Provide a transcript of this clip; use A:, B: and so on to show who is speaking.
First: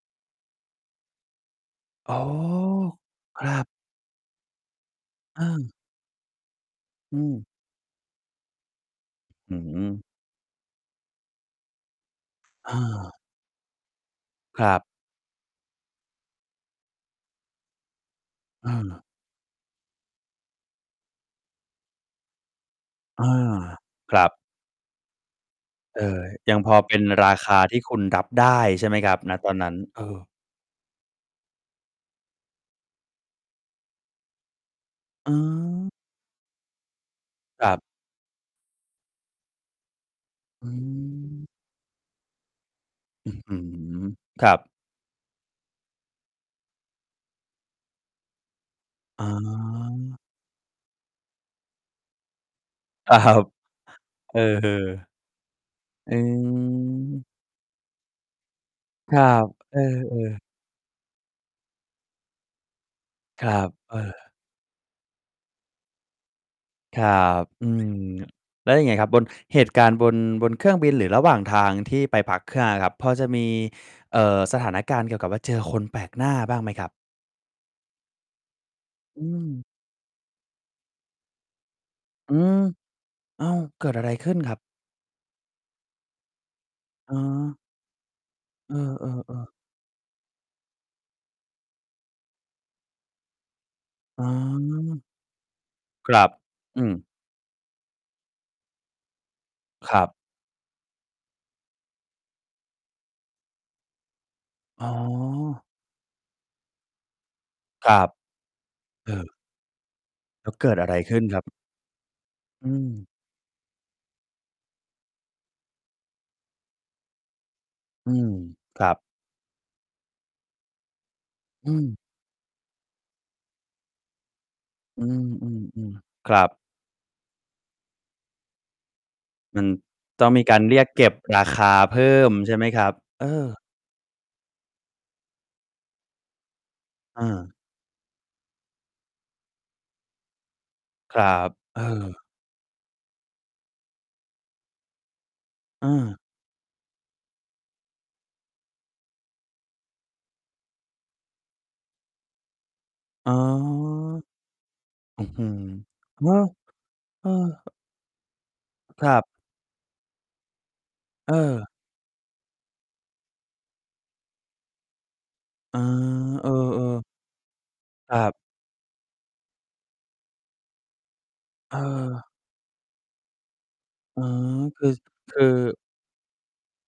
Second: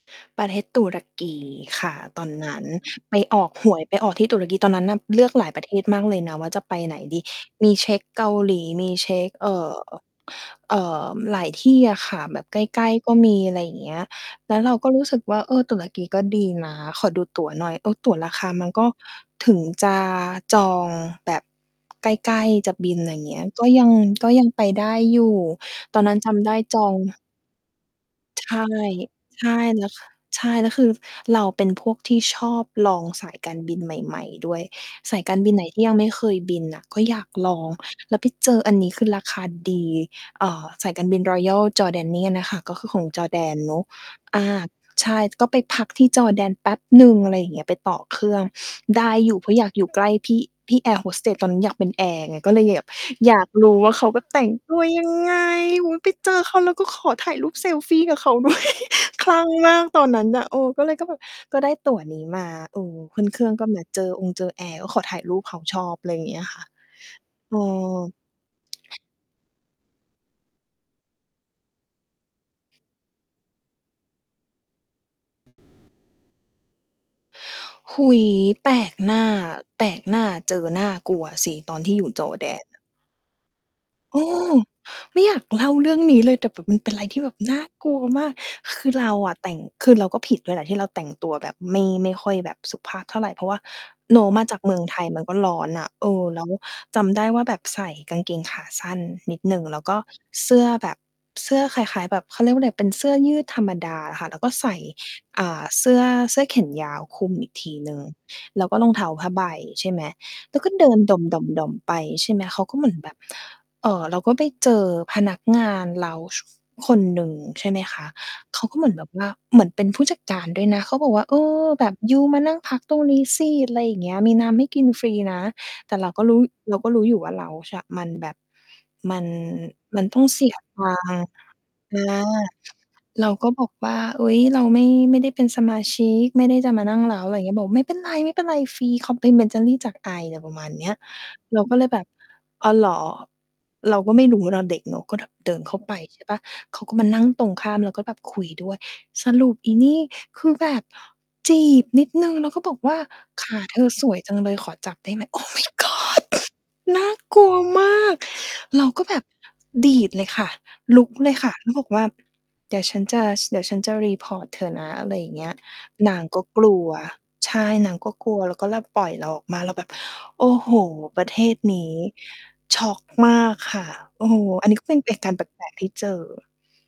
A: ประเทศตุรกีค่ะ
B: อ๋อ
A: ตอนนั้น ไปอ
B: ค
A: อ
B: รั
A: ก
B: บ
A: หวยไปออกที่ตุรกี ตอนนั้นน่ะเลือกหลายประเ
B: เออ
A: ทศมากเลยนะว่า จะไปไหน
B: อ
A: ด
B: ื
A: ี
B: ม
A: มีเช็ก เกาหลี มีเช็ก เอ
B: อื้
A: ่
B: อฮ
A: อ
B: ือ
A: เอ่อ หลายที่อะค่ะ แบบใ
B: อ
A: กล้ ๆ ก
B: า
A: ็มี อะไรอย่างเงี้ย แล้
B: ค
A: ว
B: ร
A: เรา
B: ับ
A: ก็รู้สึกว่า เออ ตุรกี ก็ดีนะ ขอดูตั๋วหน่อย เออ ตั๋วราคามั
B: อ
A: นก็
B: า
A: ถึงจะจองแบบใกล้ ๆ จะบิน อะไรอย
B: อ
A: ่
B: า
A: างเงี้ย ก็ยัง
B: ครั
A: ก็
B: บ
A: ยังไปได้อยู่ ต
B: เออ ยังพอเป็
A: อ
B: น
A: นนั้นจำได้จอง
B: ราคาที่คุณรับไ
A: ใ
B: ด
A: ช่
B: ้ใช่ไหมครับ? ณ
A: ใช
B: ต
A: ่
B: อนนั้น
A: แล้ว
B: เออ
A: ใช่ แล้วคือ เราเป็นพวกที่ชอบลองสายการบินใหม่ ๆ ด้วย สายการบินไหนที่ย
B: เออ
A: ังไม่เคยบินน่ะ ก็อยากลอ
B: คร
A: ง
B: ับ
A: แล้วไปเจออันนี้ คือราคาดี เอ่
B: อ
A: อ
B: ื
A: สายการบิน
B: ม
A: Royal Jordanian น่ะค่ะ ก็คือของจอ
B: อ
A: ร
B: ื้
A: ์แ
B: อ
A: ด
B: ฮ
A: น
B: ื
A: เนาะ
B: อ
A: อ
B: ค
A: า
B: รับ
A: ใช่ ก็ไปพักที่จอร์แดนแป๊บหนึ่ง อะไรอย่างเงี้ย ไปต่อเครื่องได้
B: อ
A: อยู่ เพราะอยากอยู่ใกล้
B: า
A: พี่ พี่แอร์โฮสเตส ตอนนั้นอยากเป็นแอร์ไง ก็เลยแบบ
B: ครั
A: อยา
B: บ
A: กรู้ว่า เขาก็
B: เอ
A: แต่งตัวย
B: อ
A: ังไง โอ้โฮ ไป
B: อ
A: เจอเขา แล้วก็ขอ
B: ืม
A: ถ่ายรูปเซลฟีกับเขา ด้วย
B: ครั
A: คลั่
B: บ
A: งม
B: เอ
A: า
B: อ
A: กตอน
B: เอ
A: นั้นน
B: อ
A: ่ะ เออ ก็เลยก็แบบ ก็ได้ตั๋วนี้มา เออ ขึ้นเค
B: ค
A: รื่
B: ร
A: อ
B: ั
A: ง ก็
B: บ
A: มา
B: เอ
A: เจอ
B: อ
A: องเจอแอร์ ก็ขอถ่ายรูปเขา ชอบ อะไรอย่างเงี้ยค่ะ
B: ครับ
A: เออ
B: อืม แล้วยังไงครับ? บน เหตุการณ์บน บนเครื่องบิน หรือระหว่างทางที่ไปพักเครื่องอะครับ พอจะมี เอ่อ สถานการณ์เกี่ยวกับว่าเจอคนแปลกหน้าบ้างไหมครับ?
A: โอ้โฮ แปลกหน
B: อ
A: ้
B: ื
A: า
B: ม
A: แปลกหน้า เจอน่ากลัวอะสิ ตอนที่อยู่จอ
B: อื
A: ร์แด
B: ม
A: น น่ะ
B: อ้าว เกิดอะไร
A: เอ
B: ขึ้นค
A: อ
B: รับ?
A: ไม่อยากเล่าเรื่องนี้เลย แต่แบบมันเป็นอะไร
B: อ๋
A: ที่แบบ
B: อ
A: น่ากลัวมาก
B: เอ
A: คือ เราอะ
B: อ
A: แต
B: ๆ ๆ
A: ่ง คือ เราก็ผิดด้วยแหละ ที่เราแต่งตัวแบบไม่ ไม่ค่อยแบบสุภาพเท่าไร เพราะว่า เน
B: อ๋
A: าะ มาจาก เมืองไท
B: อ
A: ย มันก็ร้อนน่ะ เอ
B: คร
A: อ
B: ับ
A: แล้ว
B: อื
A: จ
B: ม
A: ำได้ว่าแบบใส่กางเกงขาสั้นนิดหนึ่ง แล้ว
B: ค
A: ก็
B: รับ
A: เสื้อแบบ เสื้อคล้าย ๆ แบบ เขาเรียกว่าอะไร เป็นเสื้อยืดธรรมดาอะค่ะ แล้วก็ใส่
B: อ๋
A: อ่
B: อ
A: า เสื้อ เสื้อเแขนยาวคลุมอีกที
B: ค
A: หน
B: ร
A: ึ่ง
B: ับ
A: แล้วก็รองเท้า
B: เอ
A: ผ้า
B: อ
A: ใบ ใช่ไหม
B: แล้
A: แ
B: ว
A: ล้ว
B: เ
A: ก
B: ก
A: ็
B: ิด
A: เด
B: อะ
A: ิ
B: ไร
A: น
B: ข
A: ด่
B: ึ้นครับ?
A: อม ๆ ๆ ไปใช่ไหม เขา
B: อื
A: ก็เหมือน
B: ม
A: แบบ เอ่อ เราก็ไปเจอพนักงานเลานจ์คนหนึ่งใช่ไหมคะ
B: อืม
A: เขาก็
B: ค
A: เห
B: ร
A: ม
B: ั
A: ือน
B: บ
A: แบบว่า เหมือนเป็นผู้จัดการด้วยนะ เขาบอกว่า เออ
B: อื
A: แบ
B: ม
A: บยูมานั่งพักตรงนี้สิ อะไรอย่างเงี้ย มีน้ำให้กิน
B: อ
A: ฟ
B: ื
A: รีนะ แต
B: ม
A: ่เรา
B: ๆ
A: ก็
B: ๆ ค
A: รู
B: ร
A: ้
B: ับ
A: เราก็รู้อยู่ว่าเลานจ์ ช มันแบบ มัน
B: มัน
A: มันต้อ
B: ต้
A: ง
B: อง
A: เ
B: ม
A: ส
B: ี
A: ี
B: ก
A: ย
B: ารเร
A: ต
B: ียก
A: ั
B: เก็บ
A: งค์
B: ราคา
A: อ
B: เพ
A: า
B: ิ่มใช่ไหมครับ? เ
A: เ
B: อ
A: ราก
B: อ
A: ็บอกว่า เฮ้ย เราไม่ ไม่ได้เป็นสมาชิก ไม่ได้จะมานั่งเล
B: เ
A: านจ์ อะไรอย่างเง
B: ออ
A: ี้ย บอกไม่เป็นไร ไม่เป็นไร ฟรี complimentary จากไอ อะไรประมาณเนี้ย
B: ครับ
A: เราก็
B: เอ
A: เลยแบบ
B: อ
A: อ๋อ เหรอ เราก็ไม่รู้ เราเด็กเนาะ ก็แบบเดินเข้าไป
B: เออ
A: ใช่เปล่า? เขาก็มานั่งตรงข้าม แล้วก็แบบคุยด้วย สรุปอีนี่ คือแบบจีบนิดหนึ่ง แล้วก็บอกว่า
B: อ๋อ
A: "ขาเธอสวยจังเลย ขอจับได้ไ
B: อ
A: ห
B: ื
A: ม?"
B: ้อฮื
A: Oh
B: อ
A: My
B: โอ้
A: God
B: โฮ
A: น่า
B: เออ
A: กลัวมาก เราก
B: ค
A: ็
B: ร
A: แบ
B: ับ
A: บดีดเลยค่ะ ลุกเลยค่ะ
B: เออ
A: แล้วบอกว่า เดี๋ยวฉันจะ เดี๋ยวฉันจะ report เธอนะ อะไรอย่างเงี้ย
B: อ๋อ
A: นางก็
B: เออ
A: กลัว
B: ๆ
A: ใช่ นางก็
B: ครั
A: กล
B: บ
A: ัว แล้วก็เลยปล่อยเราออกมา เราแบบ โอ้โฮ ประเทศ
B: เ
A: นี้
B: ออ
A: ช็อกมากค่ะ
B: อ๋
A: โ
B: อ
A: อ้โฮ อันนี้
B: ค
A: ก็
B: ือ
A: เป็นเหตุกา
B: ค
A: รณ์แ
B: ือ
A: ปลก ๆ ที่เจอ